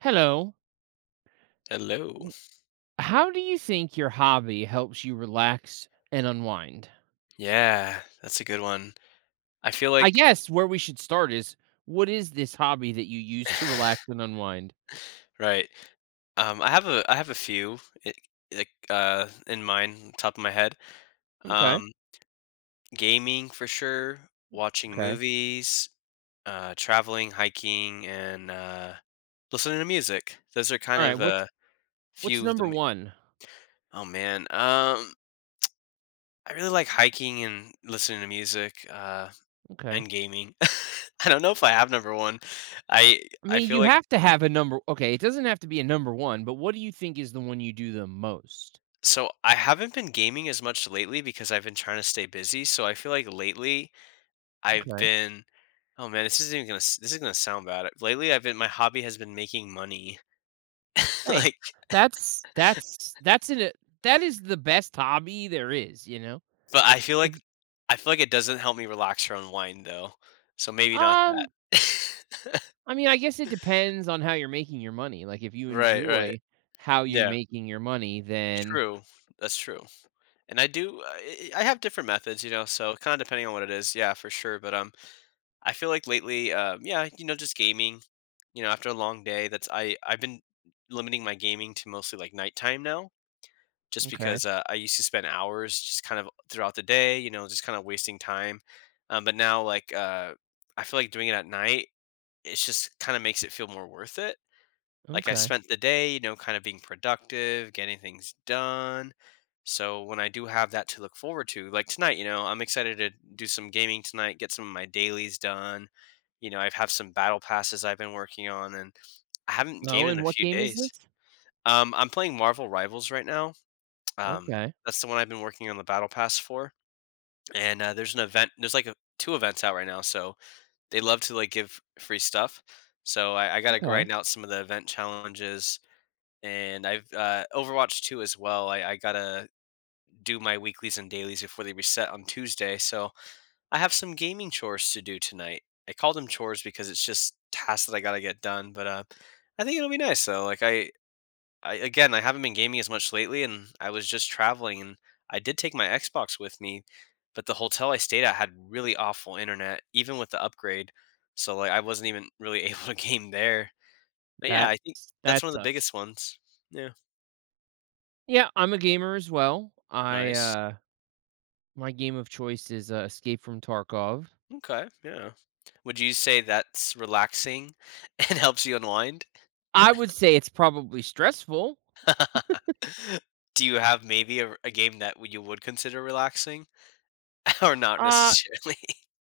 Hello. Hello. How do you think your hobby helps you relax and unwind? Yeah, that's a good one. I feel I like guess where we should start is what is this hobby that you use to relax and unwind? right. I have a few it, like in mind, top of my head. Okay. Um, Gaming for sure, watching Okay. movies, traveling, hiking, and listening to music. Those are All kind right. of What's a what's few of the. number ma- one? Oh man, I really like hiking and listening to music, Okay. and gaming. I don't know if I have number one. I I I mean, feel you like. have to have a number. Okay, it doesn't have to be a number one, but what do you think is the one you do the most? So I haven't been gaming as much lately because I've been trying to stay busy. So I feel like lately I've Okay. been oh man, this isn't even this is gonna sound bad. Lately I've been my hobby has been making money. Hey, like that's an that is the best hobby there is. You know. but I feel like It's- it doesn't help me relax or unwind though. So maybe not that. Um, I mean, I guess it depends on how you're making your money. Like, if you Right, right. enjoy how you're Yeah. making your money, then True. That's true. And I do I have different methods, you know, so kind of depending on what it is. Yeah, for sure, but I feel like lately, yeah, you know, just gaming. You know, after a long day, that's I've been limiting my gaming to mostly like nighttime now, just okay, because I used to spend hours just kind of throughout the day, you know, just kind of wasting time. But now, like, I feel like doing it at night, it's just kind of makes it feel more worth it. Like I okay. spent the day, you know, kind of being productive, getting things done. So when I do have that to look forward to, like tonight, you know, I'm excited to do some gaming tonight, get some of my dailies done. You know, I have some battle passes I've been working on, and I haven't gamed Oh, in and a what few game is this? days. I'm playing Marvel Rivals right now. Um, Okay, that's the one I've been working on the battle pass for. And there's an event. There's two events out right now, so they love to like give free stuff. So I got to okay. grind out some of the event challenges and I've Overwatch 2 as well. I gotta do my weeklies and dailies before they reset on Tuesday, so I have some gaming chores to do tonight. I call them chores because it's just tasks that I gotta get done, but I think it'll be nice though. I again, I haven't been gaming as much lately, and I was just traveling, and I did take my Xbox with me, but the hotel I stayed at had really awful internet, even with the upgrade. So like I wasn't even really able to game there. But yeah, That I think that's that one of the sucks. biggest ones. Yeah, Yeah, I'm a gamer as well. I nice. uh my game of choice is Escape from Tarkov. Okay, yeah. Would you say that's relaxing and helps you unwind? I would say it's probably stressful. Do you have maybe a game that you would consider relaxing or not Uh, necessarily?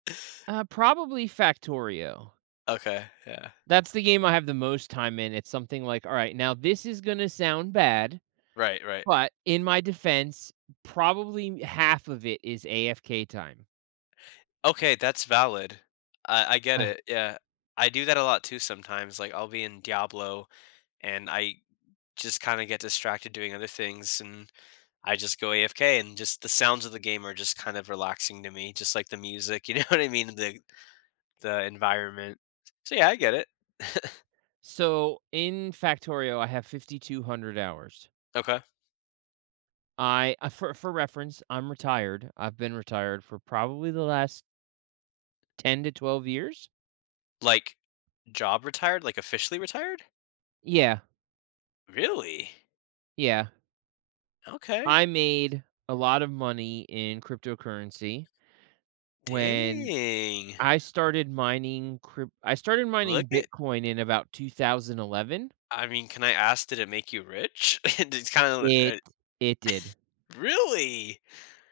probably Factorio. Okay, yeah. That's the game I have the most time in. It's something like, all right, now this is going to sound bad. Right, right. But in my defense, probably half of it is AFK time. Okay, that's valid. I get Huh. it. Yeah. I do that a lot too sometimes. Like I'll be in Diablo and I just kind of get distracted doing other things and I just go AFK and just the sounds of the game are just kind of relaxing to me, just like the music, you know what I mean? The environment. So yeah, I get it. So in Factorio, I have 5,200 hours. Okay. I for reference, I'm retired. I've been retired for probably the last 10 to 12 years. Like job retired, like officially retired? Yeah. Really? Yeah. Okay. I made a lot of money in cryptocurrency when Dang. I started Look mining at Bitcoin in about 2011. I mean, can I ask did it make you rich? it's kind of It it did. really?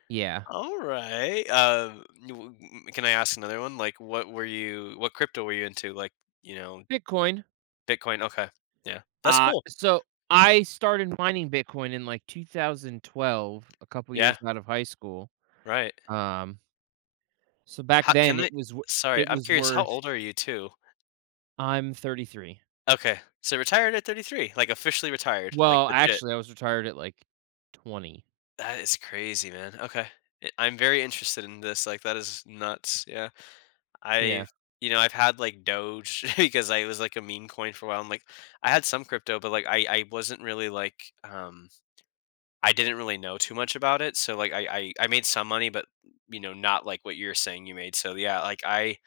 Yeah. All right. Can I ask another one? Like what were you what crypto were you into? Like, you know, Bitcoin Bitcoin. Okay. Yeah. That's Uh, cool. so I started mining Bitcoin in like 2012, a couple Yeah, years out of high school. right. Um, so back How can then I sorry, it I'm was curious how worth old are you too? I'm 33. Okay, so retired at 33, like, officially retired, like, Well, legit. actually I was retired at like 20. That is crazy, man. Okay. I'm very interested in this, like, that is nuts, yeah. Yeah. I've you know, I've had, like, Doge because I was, like, a meme coin for a while, and, like, I had some crypto, but, like, I wasn't really, like, um I didn't really know too much about it, so, like, I made some money, but, you know, not like what you're saying you made, so, yeah, like,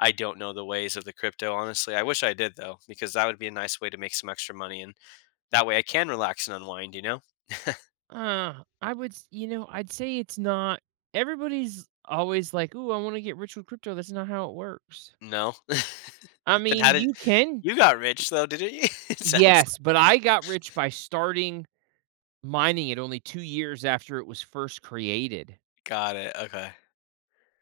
I don't know the ways of the crypto, honestly. I wish I did, though, because that would be a nice way to make some extra money and that way I can relax and unwind, you know? Uh, I would, you know, I'd say it's not everybody's always like, "Ooh, I want to get rich with crypto." That's not how it works. No? I Then mean, how did you can, you got rich though, didn't you? It sounds yes, like but I got rich by starting mining it only 2 years after it was first created. got it, okay.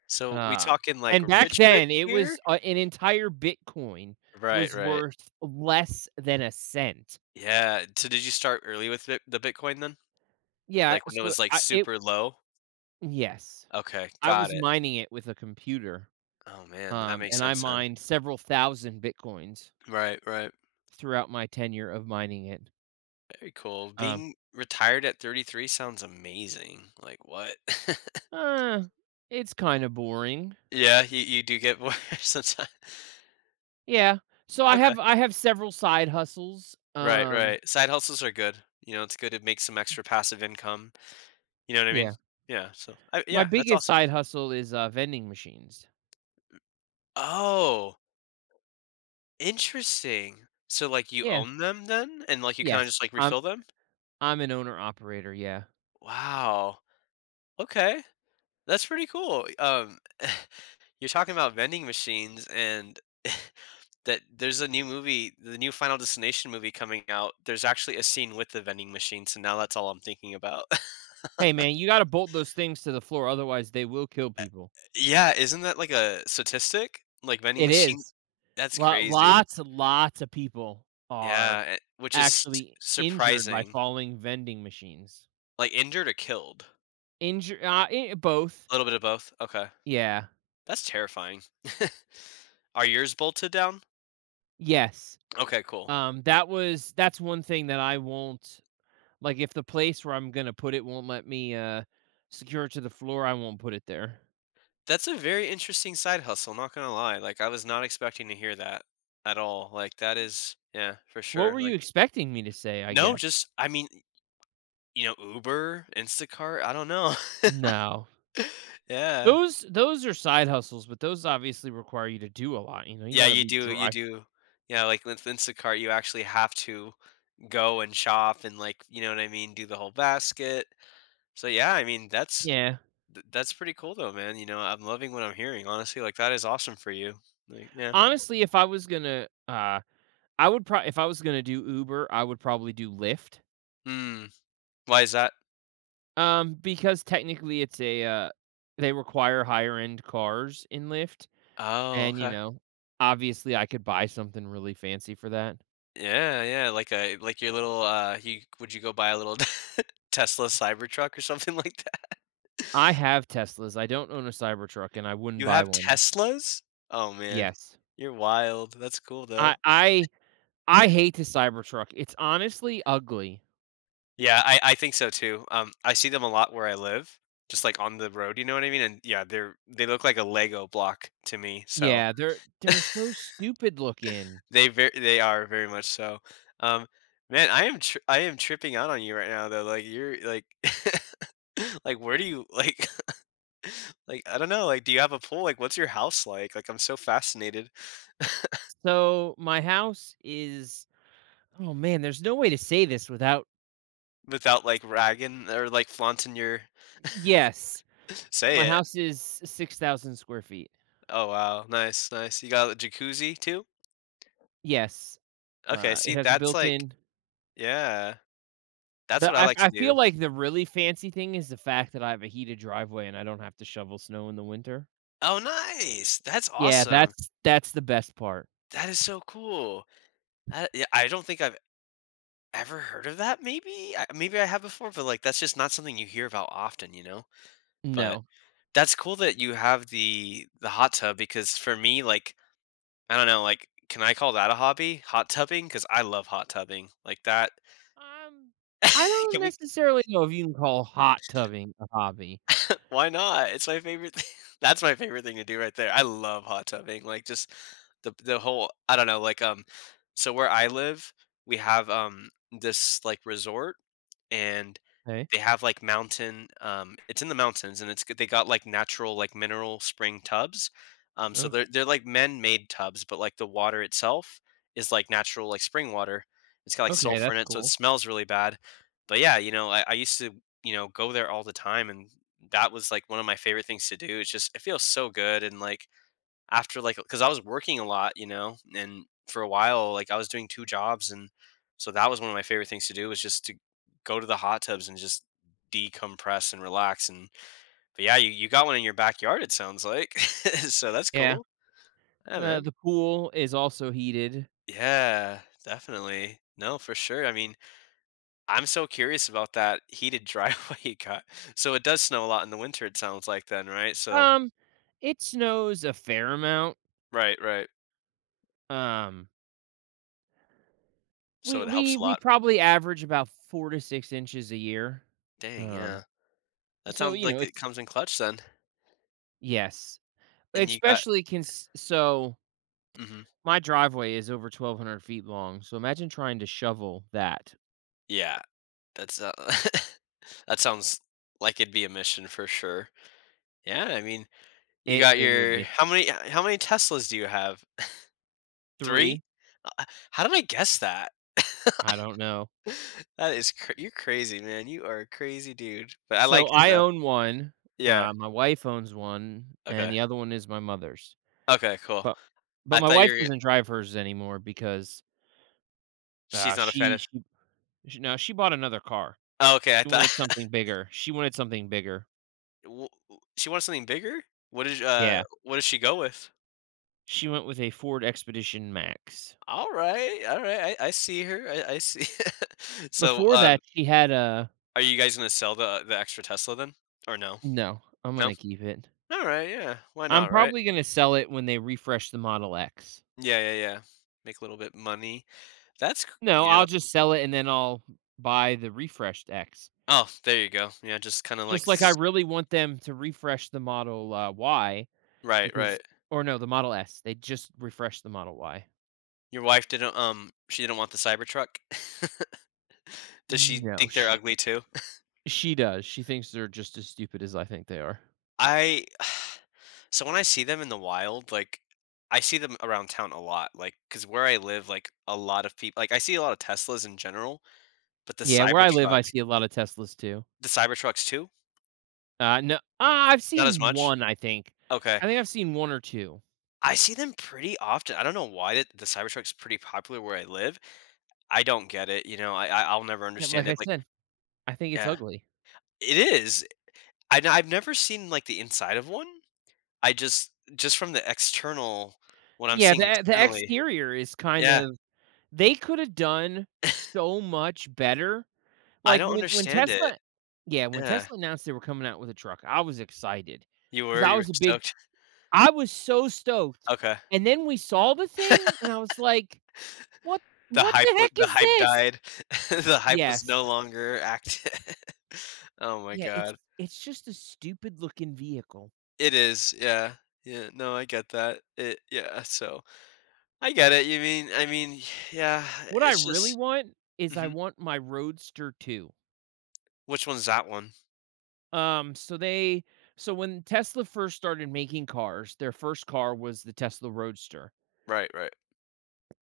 So we Um, talking like and back rich, rich then it here? was, an entire Bitcoin Right, was right. worth less than a cent. Yeah, so did you start early with bit the Bitcoin then? Yeah, Like when it so was like I it super low? yes. Okay, I got was it. mining it with a computer, Oh man, that makes and I sense then. mined several thousand Bitcoins Right, right. throughout my tenure of mining it. Very cool. Um, Being retired at 33 sounds amazing. Like what? uh, it's kinda boring. Yeah, you do get more sometimes. Yeah, so I Okay. have I have several side hustles, Right, right. Side hustles are good. You know, it's good to make some extra passive income. You know what I mean? yeah. Yeah. So, My yeah, that's biggest awesome. side hustle is, vending machines. Oh, interesting. So, like, you Yeah, own them then, and like, you kind of yes. just like refill them. I'm an owner operator, yeah. Wow. Okay, that's pretty cool. You're talking about vending machines, and that there's a new movie, the new Final Destination movie coming out. There's actually a scene with the vending machine, so now that's all I'm thinking about. Hey, man, you gotta bolt those things to the floor, otherwise they will kill Uh, people. yeah, isn't that like a statistic? Like vending It machines is. that's Lot crazy. lots lots of people are Yeah, eh, which is s actually injured by surprising. falling vending machines. Like injured or killed? Both. A little bit of both? Okay. Yeah. That's terrifying. Are yours bolted down? Yes. Okay, cool. That's one thing that I won't like, if the place where I'm gonna put it won't let me, secure it to the floor, I won't put it there. That's a very interesting side hustle, not gonna lie. Like, I was not expecting to hear that at all. Like, that is yeah, for What sure. were you Like expecting me to say, I no, guess? just I mean, you know, Uber, Instacart, I don't know. No. Yeah. Those are side hustles, but those obviously require you to do a lot, you know, you Yeah, gotta be you drive do. Yeah, like with Instacart, you actually have to go and shop and like, you know what I mean, do the whole basket. So yeah, I mean, that's yeah. That's pretty cool though, man. You know, I'm loving what I'm hearing. Honestly, like that is awesome for you. Like, yeah. Honestly, if I was gonna, I would probably if I was gonna do Uber, I would probably do Lyft, Hmm. Why is that? Because technically they require higher end cars in Lyft, Oh, and, you okay. know, obviously I could buy something really fancy for that. Yeah, yeah, like a like your little you would you go buy a little Tesla Cybertruck or something like that? I have Teslas, I don't own a Cybertruck, and I wouldn't You buy have one. Teslas? Oh man. Yes. You're wild. That's cool I though. I I hate the Cybertruck, it's honestly ugly. Yeah, I think so too. I see them a lot where I live, just like on the road, you know what I mean? And yeah, they're they look like a Lego block to me. So Yeah, they're so stupid looking. they very they are very much so. Um, man, I am tripping out on you right now though. Like you're like like where do you like like I don't know. Like do you have a pool? Like what's your house like? Like I'm so fascinated So my house is oh man, there's no way to say this without without like ragging or like flaunting your yes. My say it. house is 6,000 square feet. Oh wow, nice, nice. You got a jacuzzi too? Yes. Okay, It see has a that's like built-in yeah. That's what the I I like to I do. feel like the really fancy thing is the fact that I have a heated driveway and I don't have to shovel snow in the winter. Oh, nice! That's Yeah, awesome. that's the best part. That is so cool. That yeah, I don't think I've ever heard of that, maybe? I maybe I have before, but, like, that's just not something you hear about often, you know? But No. that's cool that you have the hot tub because for me, like, I don't know, like, can I call that a hobby? Hot tubbing because I love hot tubbing. Like, that Um, I don't can we necessarily know if you can call hot tubbing a hobby. Why not? It's my favorite thing. That's my favorite thing to do right there. I love hot tubbing. Like just the whole I don't know, like so where I live, we have this like resort and Okay. they have like mountain it's in the mountains and they got like natural like mineral spring tubs. So O they're like men-made tubs, but like the water itself is like natural like spring water. It's got like okay, sulfur in that's it, so it cool. smells really bad. But yeah, you know, I used to, you know, go there all the time and that was like one of my favorite things to do. It's just it feels so good and like after like because I was working a lot, you know, and for a while like I was doing two jobs and so that was one of my favorite things to do was just to go to the hot tubs and just decompress and relax and but yeah, you got one in your backyard it sounds like. So that's Yeah. cool. Yeah, man. The pool is also heated. Yeah, definitely. No, for sure. I mean, I'm so curious about that heated driveway you got. So it does snow a lot in the winter, it sounds like then, right? So Um, it snows a fair amount. right, right. Um, So we it helps we a we lot. probably average about 4 to 6 inches a year. Dang, Um, yeah. That so sounds you know like it it's comes in clutch then. yes, And you got especially so mhm. my driveway is over 1,200 feet long. So imagine trying to shovel that. Yeah, that's, that sounds like it'd be a mission for sure. Yeah, I mean, you It got it would your be how many Teslas do you have? 3? three. Uh, how did I guess that? I don't know. That is cra you're crazy, man. You are a crazy dude, but I like So it I though. own one. Yeah, My wife owns one, and okay. the other one is my mother's. Okay, cool. But but I my thought wife you are doesn't drive hers anymore because, uh, she's not a fan she of she she no, she bought another car. oh, okay, I She thought wanted something bigger. She wanted something bigger. W w she wants something bigger? Yeah. What did she go with? She went with a Ford Expedition Max. Alright, alright, I see her, I see So, Before that, she had a are you guys gonna sell the extra Tesla then? Or no? no, I'm No? gonna keep it. Alright, yeah, why I'm not, right? probably gonna sell it when they refresh the Model X. Yeah, yeah, yeah. Make a little bit money. That's c No, you I'll know just sell it and then I'll buy the refreshed X. Oh, there you go. Yeah, just kinda like Just like I s really want them to refresh the Model Y right, because right. or no, the Model S. They just refreshed the Model Y. Your wife didn't, she didn't want the Cybertruck? Does she No, think they're ugly too? she does, she thinks they're just as stupid as I think they are. I so when I see them in the wild, like, I see them around town a lot, like because where I live, like, a lot of people like, I see a lot of Teslas in general, but the Yeah, where I live, Cybertruck I see a lot of Teslas too. the Cybertrucks too? No ah, I've Not as seen much? 1, I think. Okay. I think I've seen 1 or 2. I see them pretty often. I don't know why that the Cybertruck's pretty popular where I live. I don't get it, you know, I'll never Yeah, understand like I it, like said, I think it's yeah. ugly. It is. I've never seen, like, the inside of one. I just from the external what I'm Yeah, seeing the externally. exterior is kind Yeah. of they coulda done so much better. I Like, don't when when understand it. Tesla yeah, when Yeah. Tesla announced they were coming out with a truck, I was excited You because were? I You were was a big stoked? I was so stoked, Okay. and then we saw the thing, and I was like What what the heck The is hype this? died. The hype was no Yes. longer active. Oh my Yeah, it's god. it's just a stupid looking vehicle. It is, yeah. Yeah, no, I get that. It yeah, so I get it, you mean I mean, yeah, What I it's really just want is I mhm. want my Roadster too. Which one's that one? Um, so they so when Tesla first started making cars, their first car was the Tesla Roadster. Right, right,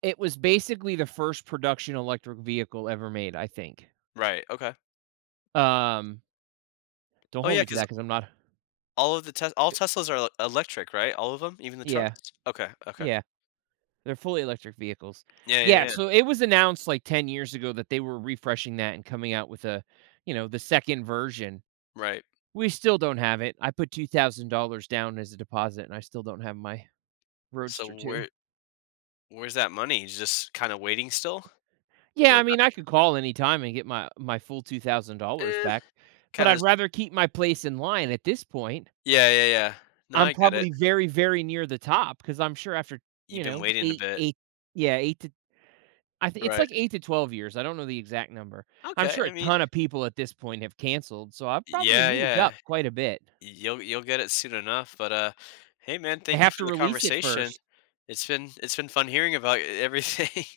It was basically the first production electric vehicle ever made, I think. right, okay. Um, don't Oh, hold yeah, me to that because because 'cause I'm not all of the Tes all Teslas are el electric, right? All of them? Even the yeah, trucks? Okay, okay. yeah. They're fully electric vehicles. Yeah, yeah, Yeah, yeah. so it was announced like 10 years ago that they were refreshing that and coming out with a, you know, the second version. Right. We still don't have it. I put $2,000 down as a deposit and I still don't have my So Roadster 2. Where's that money? Just kinda waiting still for Yeah, I that? mean, I could call anytime and get my full $2,000 Eh. back, but Kinda I'd rather keep my place in line at this point. yeah, yeah, yeah. No, I'm I get it. probably very, very near the top because I'm sure after, You've you been know, waiting a bit, 8 to I th it's right. like 8 to 12 years, I don't know the exact number. I'm Okay, sure I a mean ton of people at this point have canceled, so I've probably yeah, moved yeah. up quite a bit. You'll get it soon enough, but, hey, man, I thank you have for to the release it conversation. first. It's been fun hearing about e everything.